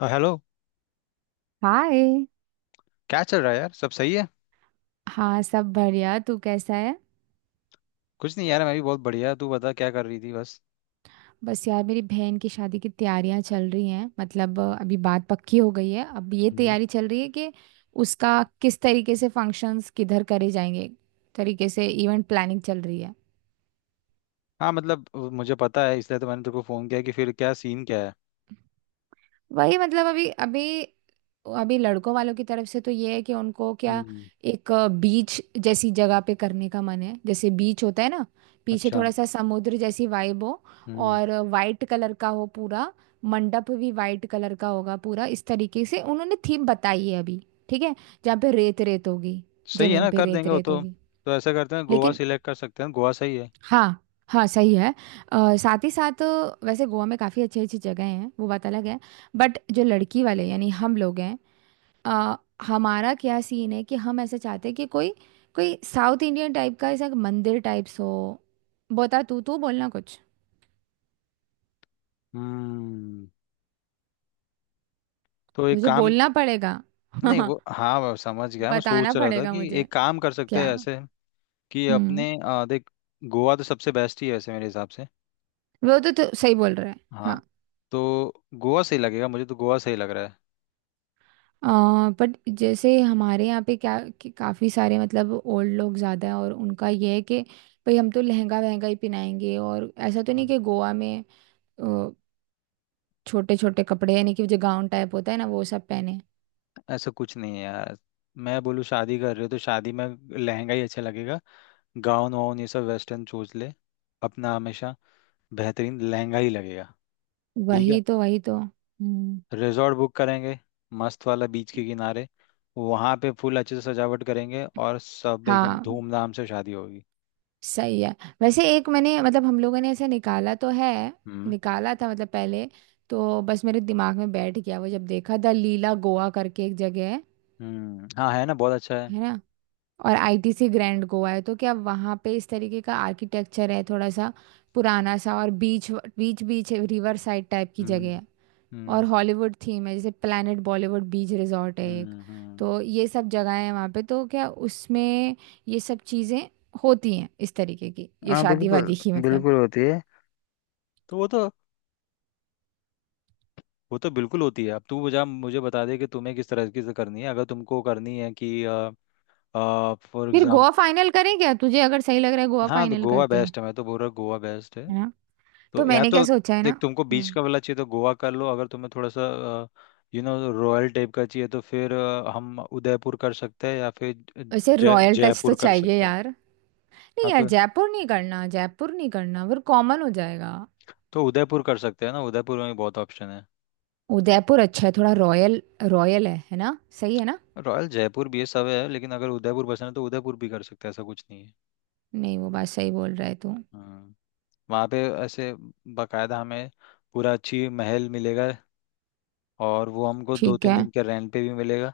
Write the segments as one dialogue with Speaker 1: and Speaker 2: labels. Speaker 1: Hello.
Speaker 2: Hi.
Speaker 1: क्या चल रहा है यार? सब सही है?
Speaker 2: हाँ सब बढ़िया। तू कैसा है?
Speaker 1: कुछ नहीं यार, मैं भी बहुत बढ़िया। तू बता, क्या कर रही थी? बस।
Speaker 2: बस यार मेरी बहन की शादी की तैयारियां चल रही हैं। मतलब अभी बात पक्की हो गई है, अब ये
Speaker 1: हम्म।
Speaker 2: तैयारी चल रही है कि उसका किस तरीके से फंक्शंस किधर करे जाएंगे, तरीके से इवेंट प्लानिंग चल रही है।
Speaker 1: हाँ मतलब मुझे पता है, इसलिए तो मैंने तेरे को फ़ोन किया कि फिर क्या सीन क्या है।
Speaker 2: वही मतलब अभी अभी अभी लड़कों वालों की तरफ से तो ये है कि उनको क्या
Speaker 1: हम्म।
Speaker 2: एक बीच जैसी जगह पे करने का मन है। जैसे बीच होता है ना, पीछे
Speaker 1: अच्छा।
Speaker 2: थोड़ा सा समुद्र जैसी वाइब हो,
Speaker 1: हम्म।
Speaker 2: और वाइट कलर का हो पूरा। मंडप भी वाइट कलर का होगा पूरा, इस तरीके से उन्होंने थीम बताई है अभी। ठीक है। जहाँ पे रेत रेत होगी,
Speaker 1: सही है,
Speaker 2: जमीन
Speaker 1: ना
Speaker 2: पे
Speaker 1: कर
Speaker 2: रेत
Speaker 1: देंगे वो
Speaker 2: रेत
Speaker 1: तो।
Speaker 2: होगी।
Speaker 1: तो ऐसा करते हैं, गोवा
Speaker 2: लेकिन
Speaker 1: सिलेक्ट कर सकते हैं। गोवा सही है।
Speaker 2: हाँ, हाँ सही है। साथ ही साथ वैसे गोवा में काफ़ी अच्छी अच्छी जगह हैं, वो बात अलग है। बट जो लड़की वाले यानी हम लोग हैं, अ, हमारा क्या सीन है कि हम ऐसे चाहते हैं कि कोई कोई साउथ इंडियन टाइप का ऐसा मंदिर टाइप्स हो। बता, तू तू बोलना कुछ।
Speaker 1: हम्म, तो एक
Speaker 2: मुझे
Speaker 1: काम।
Speaker 2: बोलना पड़ेगा।
Speaker 1: नहीं वो, हाँ, वो समझ गया। मैं
Speaker 2: बताना
Speaker 1: सोच रहा था
Speaker 2: पड़ेगा
Speaker 1: कि
Speaker 2: मुझे
Speaker 1: एक काम कर सकते
Speaker 2: क्या।
Speaker 1: हैं ऐसे, कि
Speaker 2: हम्म।
Speaker 1: अपने, देख, गोवा तो सबसे बेस्ट ही है ऐसे मेरे हिसाब से।
Speaker 2: वो तो सही बोल रहा है।
Speaker 1: हाँ।
Speaker 2: हाँ।
Speaker 1: तो गोवा सही लगेगा, मुझे तो गोवा सही लग रहा
Speaker 2: बट जैसे हमारे यहाँ पे क्या कि काफ़ी सारे मतलब ओल्ड लोग ज़्यादा हैं, और उनका ये है कि भाई हम तो लहंगा वहंगा ही पहनाएंगे। और ऐसा तो
Speaker 1: है।
Speaker 2: नहीं कि गोवा में छोटे छोटे कपड़े यानी कि जो गाउन टाइप होता है ना वो सब पहने।
Speaker 1: ऐसा कुछ नहीं है यार। मैं बोलूँ, शादी कर रहे हो तो शादी में लहंगा ही अच्छा लगेगा। गाउन वाउन ये सब वेस्टर्न, चूज ले अपना। हमेशा बेहतरीन लहंगा ही लगेगा। ठीक है।
Speaker 2: वही तो हम्म।
Speaker 1: रिजॉर्ट बुक करेंगे, मस्त वाला बीच के किनारे। वहाँ पे फुल अच्छे से सजावट करेंगे, और सब एकदम
Speaker 2: हाँ
Speaker 1: धूमधाम से शादी होगी।
Speaker 2: सही है। वैसे एक मैंने मतलब हम लोगों ने ऐसे निकाला तो है,
Speaker 1: हम्म।
Speaker 2: निकाला था मतलब पहले। तो बस मेरे दिमाग में बैठ गया वो, जब देखा द लीला गोवा करके एक जगह है।
Speaker 1: हम्म। हाँ, है ना, बहुत अच्छा है।
Speaker 2: है ना। और आईटीसी ग्रैंड गोवा है, तो क्या वहाँ पे इस तरीके का आर्किटेक्चर है थोड़ा सा पुराना सा, और beach beach beach river side type की
Speaker 1: हम्म।
Speaker 2: जगह है। और
Speaker 1: हम्म।
Speaker 2: हॉलीवुड थीम है, जैसे प्लैनेट बॉलीवुड बीच रिजॉर्ट है एक।
Speaker 1: हम्म। हम्म।
Speaker 2: तो ये सब जगहें हैं वहाँ पे, तो क्या उसमें ये सब चीज़ें होती हैं इस तरीके की, ये
Speaker 1: हाँ
Speaker 2: शादी
Speaker 1: बिल्कुल।
Speaker 2: वादी की मतलब।
Speaker 1: बिल्कुल होती है। तो वो तो, वो तो बिल्कुल होती है। अब तू मुझे मुझे बता दे कि तुम्हें किस तरह की से करनी है, अगर तुमको करनी है कि फॉर
Speaker 2: फिर
Speaker 1: एग्जाम्पल।
Speaker 2: गोवा फाइनल करें क्या? तुझे अगर सही लग रहा है गोवा
Speaker 1: हाँ तो
Speaker 2: फाइनल
Speaker 1: गोवा
Speaker 2: करते हैं।
Speaker 1: बेस्ट है, मैं तो बोल रहा हूँ गोवा बेस्ट है।
Speaker 2: है ना। तो
Speaker 1: तो या
Speaker 2: मैंने क्या
Speaker 1: तो
Speaker 2: सोचा है
Speaker 1: देख,
Speaker 2: ना।
Speaker 1: तुमको बीच
Speaker 2: हम्म।
Speaker 1: का वाला चाहिए तो गोवा कर लो, अगर तुम्हें थोड़ा सा यू नो रॉयल टाइप का चाहिए तो फिर हम उदयपुर कर सकते हैं या फिर
Speaker 2: वैसे
Speaker 1: जय
Speaker 2: रॉयल टच
Speaker 1: जयपुर
Speaker 2: तो
Speaker 1: कर
Speaker 2: चाहिए
Speaker 1: सकते हैं।
Speaker 2: यार। नहीं
Speaker 1: हाँ,
Speaker 2: यार जयपुर नहीं करना, जयपुर नहीं करना, फिर कॉमन हो जाएगा।
Speaker 1: तो उदयपुर कर सकते हैं ना, उदयपुर में भी बहुत ऑप्शन है।
Speaker 2: उदयपुर अच्छा है, थोड़ा रॉयल। रॉयल है ना? सही है ना?
Speaker 1: रॉयल जयपुर भी है, सब है, लेकिन अगर उदयपुर पसंद है तो उदयपुर भी कर सकते हैं, ऐसा कुछ नहीं है।
Speaker 2: नहीं वो बात सही बोल रहा है तू।
Speaker 1: हाँ। वहाँ पे ऐसे बकायदा हमें पूरा अच्छी महल मिलेगा, और वो हमको दो
Speaker 2: ठीक
Speaker 1: तीन
Speaker 2: है।
Speaker 1: दिन के रेंट पे भी मिलेगा।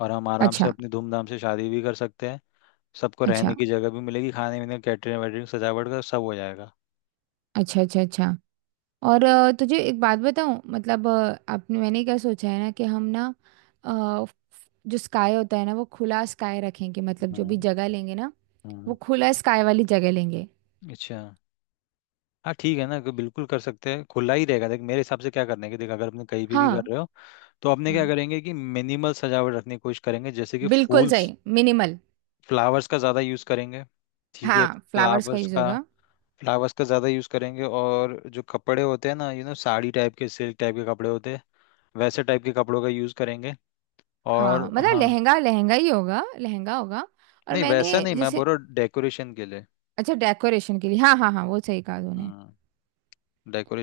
Speaker 1: और हम आराम से
Speaker 2: अच्छा,
Speaker 1: अपनी धूमधाम से शादी भी कर सकते हैं। सबको
Speaker 2: अच्छा,
Speaker 1: रहने की जगह भी मिलेगी, खाने पीने कैटरिंग वैटरिंग सजावट का सब हो जाएगा।
Speaker 2: अच्छा, अच्छा, अच्छा। और तुझे एक बात बताऊं, मतलब आपने मैंने क्या सोचा है ना कि हम ना अ, जो स्काई होता है ना वो खुला स्काई रखेंगे। मतलब जो
Speaker 1: हाँ।
Speaker 2: भी जगह लेंगे ना वो
Speaker 1: हाँ।
Speaker 2: खुला स्काई वाली जगह लेंगे।
Speaker 1: अच्छा। हाँ ठीक है ना, कि बिल्कुल कर सकते हैं, खुला ही रहेगा। देख, मेरे हिसाब से क्या करने की, देख, अगर अपने कहीं भी कर
Speaker 2: हाँ।
Speaker 1: रहे हो, तो अपने क्या
Speaker 2: हम्म।
Speaker 1: करेंगे कि मिनिमल सजावट रखने की कोशिश करेंगे, जैसे कि
Speaker 2: बिल्कुल
Speaker 1: फूल्स,
Speaker 2: सही, मिनिमल।
Speaker 1: फ्लावर्स का ज़्यादा यूज़ करेंगे। ठीक है,
Speaker 2: हाँ, फ्लावर्स का
Speaker 1: फ्लावर्स
Speaker 2: यूज
Speaker 1: का,
Speaker 2: होगा।
Speaker 1: फ्लावर्स का ज़्यादा यूज़ करेंगे। और जो कपड़े होते हैं ना, साड़ी टाइप के सिल्क टाइप के कपड़े होते हैं, वैसे टाइप के कपड़ों का यूज़ करेंगे। और
Speaker 2: हाँ मतलब
Speaker 1: हाँ,
Speaker 2: लहंगा लहंगा ही होगा, लहंगा होगा। और
Speaker 1: नहीं
Speaker 2: मैंने
Speaker 1: वैसा नहीं, मैं
Speaker 2: जैसे
Speaker 1: बोल रहा हूँ डेकोरेशन के लिए।
Speaker 2: अच्छा डेकोरेशन के लिए, हाँ, हाँ, हाँ, वो सही कहा तूने।
Speaker 1: हम्म।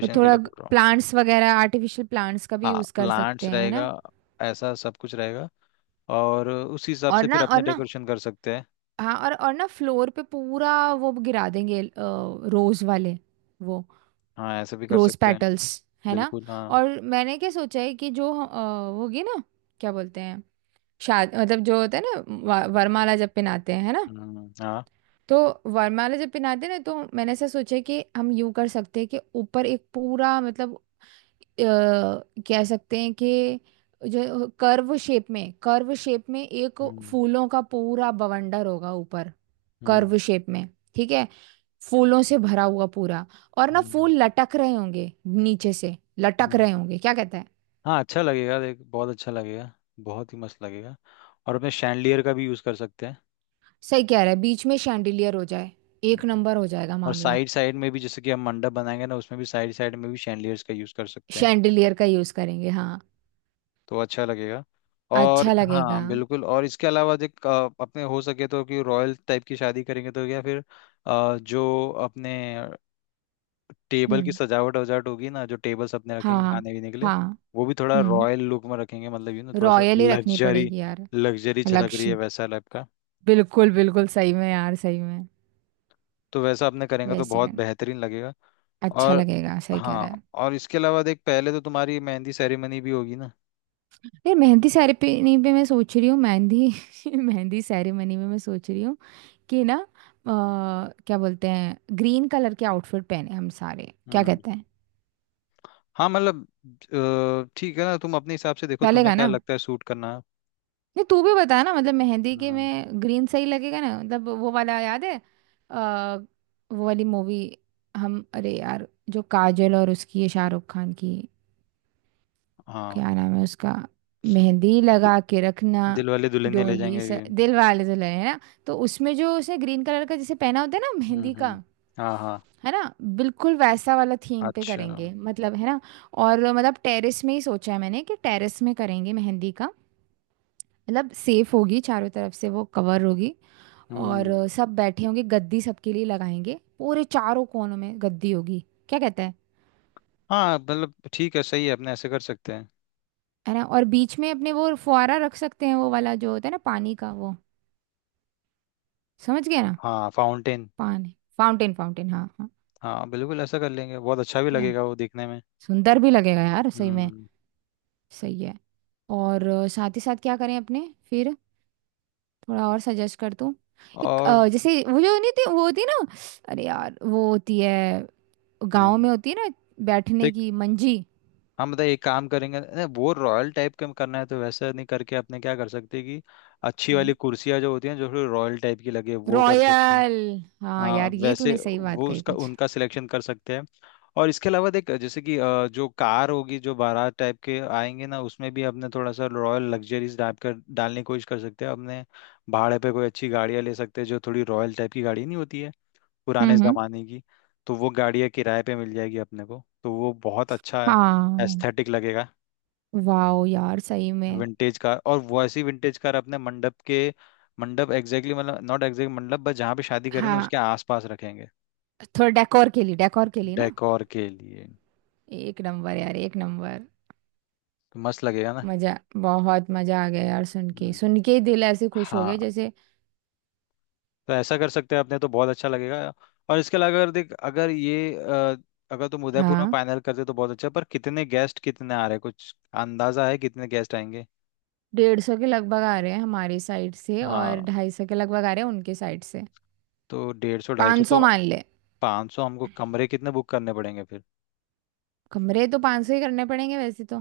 Speaker 2: तो
Speaker 1: के लिए
Speaker 2: थोड़ा
Speaker 1: बोल रहा हूँ।
Speaker 2: प्लांट्स वगैरह, आर्टिफिशियल प्लांट्स का भी
Speaker 1: हाँ
Speaker 2: यूज कर सकते
Speaker 1: प्लांट्स
Speaker 2: हैं, है
Speaker 1: रहेगा,
Speaker 2: ना।
Speaker 1: ऐसा सब कुछ रहेगा, और उसी हिसाब
Speaker 2: और
Speaker 1: से
Speaker 2: ना
Speaker 1: फिर
Speaker 2: और
Speaker 1: अपने
Speaker 2: ना
Speaker 1: डेकोरेशन कर सकते हैं।
Speaker 2: हाँ, और ना फ्लोर पे पूरा वो गिरा देंगे, रोज वाले वो,
Speaker 1: हाँ, ऐसे भी कर
Speaker 2: रोज
Speaker 1: सकते हैं।
Speaker 2: पेटल्स, है ना।
Speaker 1: बिल्कुल हाँ।
Speaker 2: और मैंने क्या सोचा है कि जो वो होगी ना, क्या बोलते हैं, शाद मतलब जो होता है ना, वरमाला जब
Speaker 1: हम्म।
Speaker 2: पहनाते हैं है ना।
Speaker 1: हाँ।
Speaker 2: तो वरमाला जब पहनाते ना, तो मैंने ऐसा सोचा कि हम यूं कर सकते हैं कि ऊपर एक पूरा मतलब अ, कह सकते हैं कि जो कर्व शेप में, कर्व शेप में एक
Speaker 1: हम्म।
Speaker 2: फूलों का पूरा बवंडर होगा ऊपर। Curve
Speaker 1: hmm.
Speaker 2: शेप में, ठीक है, फूलों से भरा हुआ पूरा। और ना
Speaker 1: हम्म।
Speaker 2: फूल लटक रहे होंगे, नीचे से लटक
Speaker 1: हम्म।
Speaker 2: रहे होंगे, क्या कहते हैं।
Speaker 1: हाँ, अच्छा लगेगा देख, बहुत अच्छा लगेगा, बहुत ही मस्त लगेगा। और अपने शैंडलियर का भी यूज़ कर सकते हैं।
Speaker 2: सही कह रहा है, बीच में शैंडिलियर हो जाए, एक
Speaker 1: हम्म।
Speaker 2: नंबर हो जाएगा
Speaker 1: और
Speaker 2: मामला।
Speaker 1: साइड साइड में भी, जैसे कि हम मंडप बनाएंगे ना, उसमें भी साइड साइड में भी शैंडलियर्स का यूज़ कर सकते हैं,
Speaker 2: शैंडिलियर का यूज करेंगे हाँ।
Speaker 1: तो अच्छा लगेगा। और
Speaker 2: अच्छा लगेगा।
Speaker 1: हाँ बिल्कुल। और इसके अलावा देख, अपने हो सके तो कि रॉयल टाइप की शादी करेंगे, तो या फिर जो अपने टेबल की
Speaker 2: हम्म।
Speaker 1: सजावट वजावट होगी ना, जो टेबल्स अपने रखेंगे
Speaker 2: हाँ,
Speaker 1: खाने पीने के लिए,
Speaker 2: हाँ,
Speaker 1: वो भी थोड़ा
Speaker 2: हम्म।
Speaker 1: रॉयल लुक में रखेंगे, मतलब यू ना थोड़ा सा
Speaker 2: रॉयल ही रखनी
Speaker 1: लग्जरी,
Speaker 2: पड़ेगी यार।
Speaker 1: लग्जरी झलक रही है
Speaker 2: लक्ष्य।
Speaker 1: वैसा टाइप का।
Speaker 2: बिल्कुल, बिल्कुल, सही में यार, सही में।
Speaker 1: तो वैसा आपने करेंगे तो
Speaker 2: वैसे
Speaker 1: बहुत
Speaker 2: कर
Speaker 1: बेहतरीन लगेगा।
Speaker 2: अच्छा
Speaker 1: और
Speaker 2: लगेगा, सही कह
Speaker 1: हाँ,
Speaker 2: रहा है।
Speaker 1: और इसके अलावा देख, पहले तो तुम्हारी मेहंदी सेरेमनी भी होगी ना।
Speaker 2: यार मेहंदी सेरेमनी पे मैं सोच रही हूँ मेहंदी। मेहंदी सेरेमनी में मैं सोच रही हूँ कि ना क्या बोलते हैं, ग्रीन कलर के आउटफिट पहने हम सारे, क्या
Speaker 1: हम्म।
Speaker 2: कहते हैं।
Speaker 1: हाँ मतलब ठीक है ना, तुम अपने हिसाब से देखो, तुम्हें
Speaker 2: चलेगा
Speaker 1: क्या
Speaker 2: ना।
Speaker 1: लगता है सूट करना।
Speaker 2: नहीं तू भी बता ना, मतलब मेहंदी के
Speaker 1: हम्म।
Speaker 2: में ग्रीन सही लगेगा ना, मतलब वो वाला याद है, आ, वो वाली मूवी। हम अरे यार जो काजल और उसकी है शाहरुख खान की,
Speaker 1: हाँ,
Speaker 2: क्या नाम है उसका, मेहंदी
Speaker 1: दि,
Speaker 2: लगा के रखना।
Speaker 1: दिल वाले दुल्हनिया ले
Speaker 2: डोली
Speaker 1: जाएंगे।
Speaker 2: से दिल वाले दुल्हन, है ना? तो उसमें जो उसने ग्रीन कलर का जैसे पहना होता है ना
Speaker 1: हम्म।
Speaker 2: मेहंदी का,
Speaker 1: हम्म। हाँ। हाँ।
Speaker 2: है ना, बिल्कुल वैसा वाला थीम पे
Speaker 1: अच्छा।
Speaker 2: करेंगे मतलब, है ना। और मतलब टेरेस में ही सोचा है मैंने कि टेरेस में करेंगे मेहंदी का, मतलब सेफ होगी चारों तरफ से वो कवर होगी। और
Speaker 1: हम्म,
Speaker 2: सब बैठे होंगे, गद्दी सबके लिए लगाएंगे, पूरे चारों कोनों में गद्दी होगी, क्या कहता है।
Speaker 1: हाँ मतलब ठीक है, सही है, अपने ऐसे कर सकते हैं।
Speaker 2: है ना? और बीच में अपने वो फुहारा रख सकते हैं, वो वाला जो होता है ना, पानी का वो, समझ गया ना,
Speaker 1: हाँ फाउंटेन।
Speaker 2: पानी फाउंटेन, फाउंटेन हाँ, हाँ।
Speaker 1: हाँ बिल्कुल, ऐसा कर लेंगे, बहुत अच्छा भी
Speaker 2: ठीक है।
Speaker 1: लगेगा वो देखने में।
Speaker 2: सुंदर भी लगेगा यार सही में।
Speaker 1: हम्म।
Speaker 2: सही है। और साथ ही साथ क्या करें अपने फिर, थोड़ा और सजेस्ट कर तू। एक
Speaker 1: और।
Speaker 2: जैसे वो जो नहीं थी, वो होती ना, अरे यार वो होती है, गांव
Speaker 1: हम्म।
Speaker 2: में होती है ना, बैठने की मंजी।
Speaker 1: हम बताइए, एक काम करेंगे नहीं, वो रॉयल टाइप का करना है तो वैसा नहीं करके अपने क्या कर सकते कि अच्छी वाली कुर्सियाँ जो होती हैं, जो थोड़ी रॉयल टाइप की लगे, वो कर सकते हैं।
Speaker 2: रॉयल। हाँ
Speaker 1: हाँ
Speaker 2: यार, ये
Speaker 1: वैसे,
Speaker 2: तूने सही बात
Speaker 1: वो
Speaker 2: कही
Speaker 1: उसका
Speaker 2: कुछ।
Speaker 1: उनका सिलेक्शन कर सकते हैं। और इसके अलावा देख, जैसे कि जो कार होगी, जो बारात टाइप के आएंगे ना, उसमें भी अपने थोड़ा सा रॉयल लग्जरीज टाइप का डालने की कोशिश कर सकते हैं अपने। भाड़े पे कोई अच्छी गाड़ियाँ ले सकते हैं, जो थोड़ी रॉयल टाइप की गाड़ी नहीं होती है, पुराने
Speaker 2: हम्म, हम्म,
Speaker 1: ज़माने की, तो वो गाड़ियाँ किराए पे मिल जाएगी अपने को, तो वो बहुत अच्छा
Speaker 2: हाँ।
Speaker 1: एस्थेटिक लगेगा।
Speaker 2: वाओ यार सही में।
Speaker 1: विंटेज कार, और वैसी विंटेज कार अपने मंडप के, मंडप एग्जैक्टली, मतलब नॉट एग्जैक्ट मंडप, बस जहाँ पे शादी करें ना
Speaker 2: हाँ
Speaker 1: उसके आसपास रखेंगे।
Speaker 2: थोड़ा डेकोर के लिए, डेकोर के लिए ना।
Speaker 1: डेकोर के लिए तो
Speaker 2: एक नंबर यार, एक नंबर।
Speaker 1: मस्त लगेगा ना।
Speaker 2: मजा, बहुत मजा आ गया यार,
Speaker 1: हम्म।
Speaker 2: सुन के ही दिल ऐसे खुश हो
Speaker 1: हाँ,
Speaker 2: गया जैसे।
Speaker 1: तो ऐसा कर सकते हैं अपने, तो बहुत अच्छा लगेगा। और इसके अलावा अगर देख, अगर ये अगर तुम उदयपुर में
Speaker 2: हाँ।
Speaker 1: फाइनल करते तो बहुत अच्छा, पर कितने गेस्ट कितने आ रहे हैं? कुछ अंदाजा है कितने गेस्ट आएंगे?
Speaker 2: 150 के लगभग आ रहे हैं हमारी साइड से, और
Speaker 1: हाँ।
Speaker 2: 250 के लगभग आ रहे हैं उनके साइड से।
Speaker 1: तो 150 250
Speaker 2: 500
Speaker 1: तो,
Speaker 2: मान ले।
Speaker 1: 500 हमको कमरे कितने बुक करने पड़ेंगे फिर?
Speaker 2: कमरे तो 500 ही करने पड़ेंगे वैसे तो।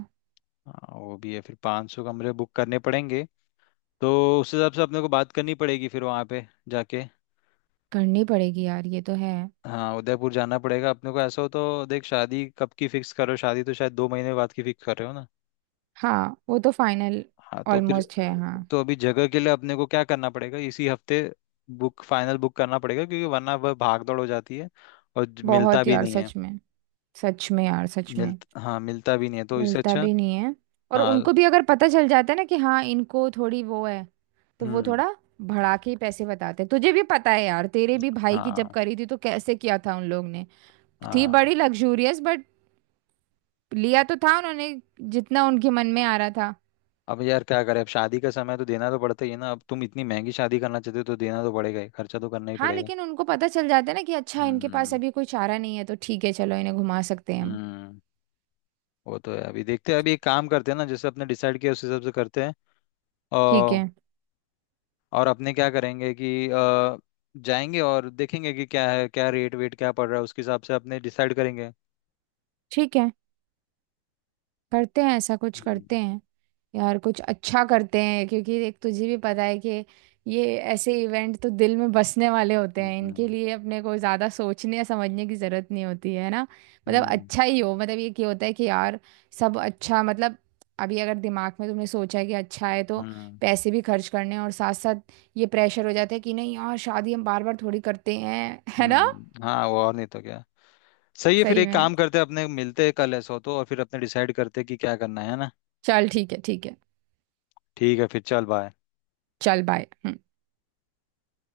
Speaker 1: हाँ वो भी है, फिर 500 कमरे बुक करने पड़ेंगे। तो उस हिसाब से अपने को बात करनी पड़ेगी, फिर वहाँ पे जाके।
Speaker 2: करनी पड़ेगी यार, ये तो है।
Speaker 1: हाँ, उदयपुर जाना पड़ेगा अपने को, ऐसा हो तो देख, शादी कब की फिक्स करो? शादी तो शायद 2 महीने बाद की फिक्स कर रहे हो ना?
Speaker 2: हाँ वो तो फाइनल,
Speaker 1: हाँ तो फिर
Speaker 2: ऑलमोस्ट है हाँ।
Speaker 1: तो अभी जगह के लिए अपने को क्या करना पड़ेगा, इसी हफ्ते बुक फाइनल बुक करना पड़ेगा, क्योंकि वरना वह भाग दौड़ हो जाती है, और मिलता
Speaker 2: बहुत
Speaker 1: भी
Speaker 2: यार
Speaker 1: नहीं है।
Speaker 2: सच में, सच में यार, सच
Speaker 1: मिल
Speaker 2: में।
Speaker 1: हाँ, मिलता भी नहीं है, तो इससे
Speaker 2: मिलता
Speaker 1: अच्छा।
Speaker 2: भी नहीं है। और
Speaker 1: हाँ।
Speaker 2: उनको भी अगर पता चल जाता है ना कि हाँ इनको थोड़ी वो है, तो वो
Speaker 1: हम्म।
Speaker 2: थोड़ा बढ़ा के ही पैसे बताते हैं। तुझे भी पता है यार, तेरे भी भाई की जब
Speaker 1: हाँ।
Speaker 2: करी थी तो कैसे किया था उन लोग ने। थी
Speaker 1: हाँ।
Speaker 2: बड़ी लग्जूरियस बट लिया तो था उन्होंने जितना उनके मन में आ रहा था।
Speaker 1: अब यार क्या करें, अब शादी का समय है, तो देना तो पड़ता ही है ना। अब तुम इतनी महंगी शादी करना चाहते हो, तो देना तो पड़ेगा ही, खर्चा तो करना ही
Speaker 2: हाँ
Speaker 1: पड़ेगा।
Speaker 2: लेकिन उनको पता चल जाता है ना कि अच्छा इनके पास
Speaker 1: हम्म।
Speaker 2: अभी कोई चारा नहीं है, तो ठीक है चलो इन्हें घुमा सकते हैं हम।
Speaker 1: हम्म। वो तो है, अभी देखते हैं, अभी एक काम करते हैं ना, जैसे अपने डिसाइड किया उस हिसाब से करते हैं।
Speaker 2: ठीक
Speaker 1: और
Speaker 2: है,
Speaker 1: और अपने क्या करेंगे कि जाएंगे और देखेंगे कि क्या है, क्या रेट वेट क्या पड़ रहा है, उसके हिसाब से अपने डिसाइड करेंगे।
Speaker 2: ठीक है, करते हैं, ऐसा कुछ
Speaker 1: हम्म।
Speaker 2: करते हैं। यार कुछ अच्छा करते हैं, क्योंकि एक तुझे भी पता है कि ये ऐसे इवेंट तो दिल में बसने वाले होते हैं, इनके
Speaker 1: हम्म।
Speaker 2: लिए अपने को ज़्यादा सोचने या समझने की ज़रूरत नहीं होती है ना। मतलब
Speaker 1: हम्म।
Speaker 2: अच्छा ही हो, मतलब ये क्या होता है कि यार सब अच्छा मतलब, अभी अगर दिमाग में तुमने सोचा है कि अच्छा है, तो
Speaker 1: हम्म।
Speaker 2: पैसे भी खर्च करने हैं, और साथ साथ ये प्रेशर हो जाता है कि नहीं यार शादी हम बार बार थोड़ी करते हैं। है ना?
Speaker 1: हाँ वो, और नहीं तो क्या। सही है, फिर
Speaker 2: सही
Speaker 1: एक
Speaker 2: में।
Speaker 1: काम करते हैं, अपने मिलते हैं कल ऐसा हो तो, और फिर अपने डिसाइड करते हैं कि क्या करना है ना।
Speaker 2: चल ठीक है, ठीक है।
Speaker 1: ठीक है, फिर चल, बाय।
Speaker 2: चल बाय।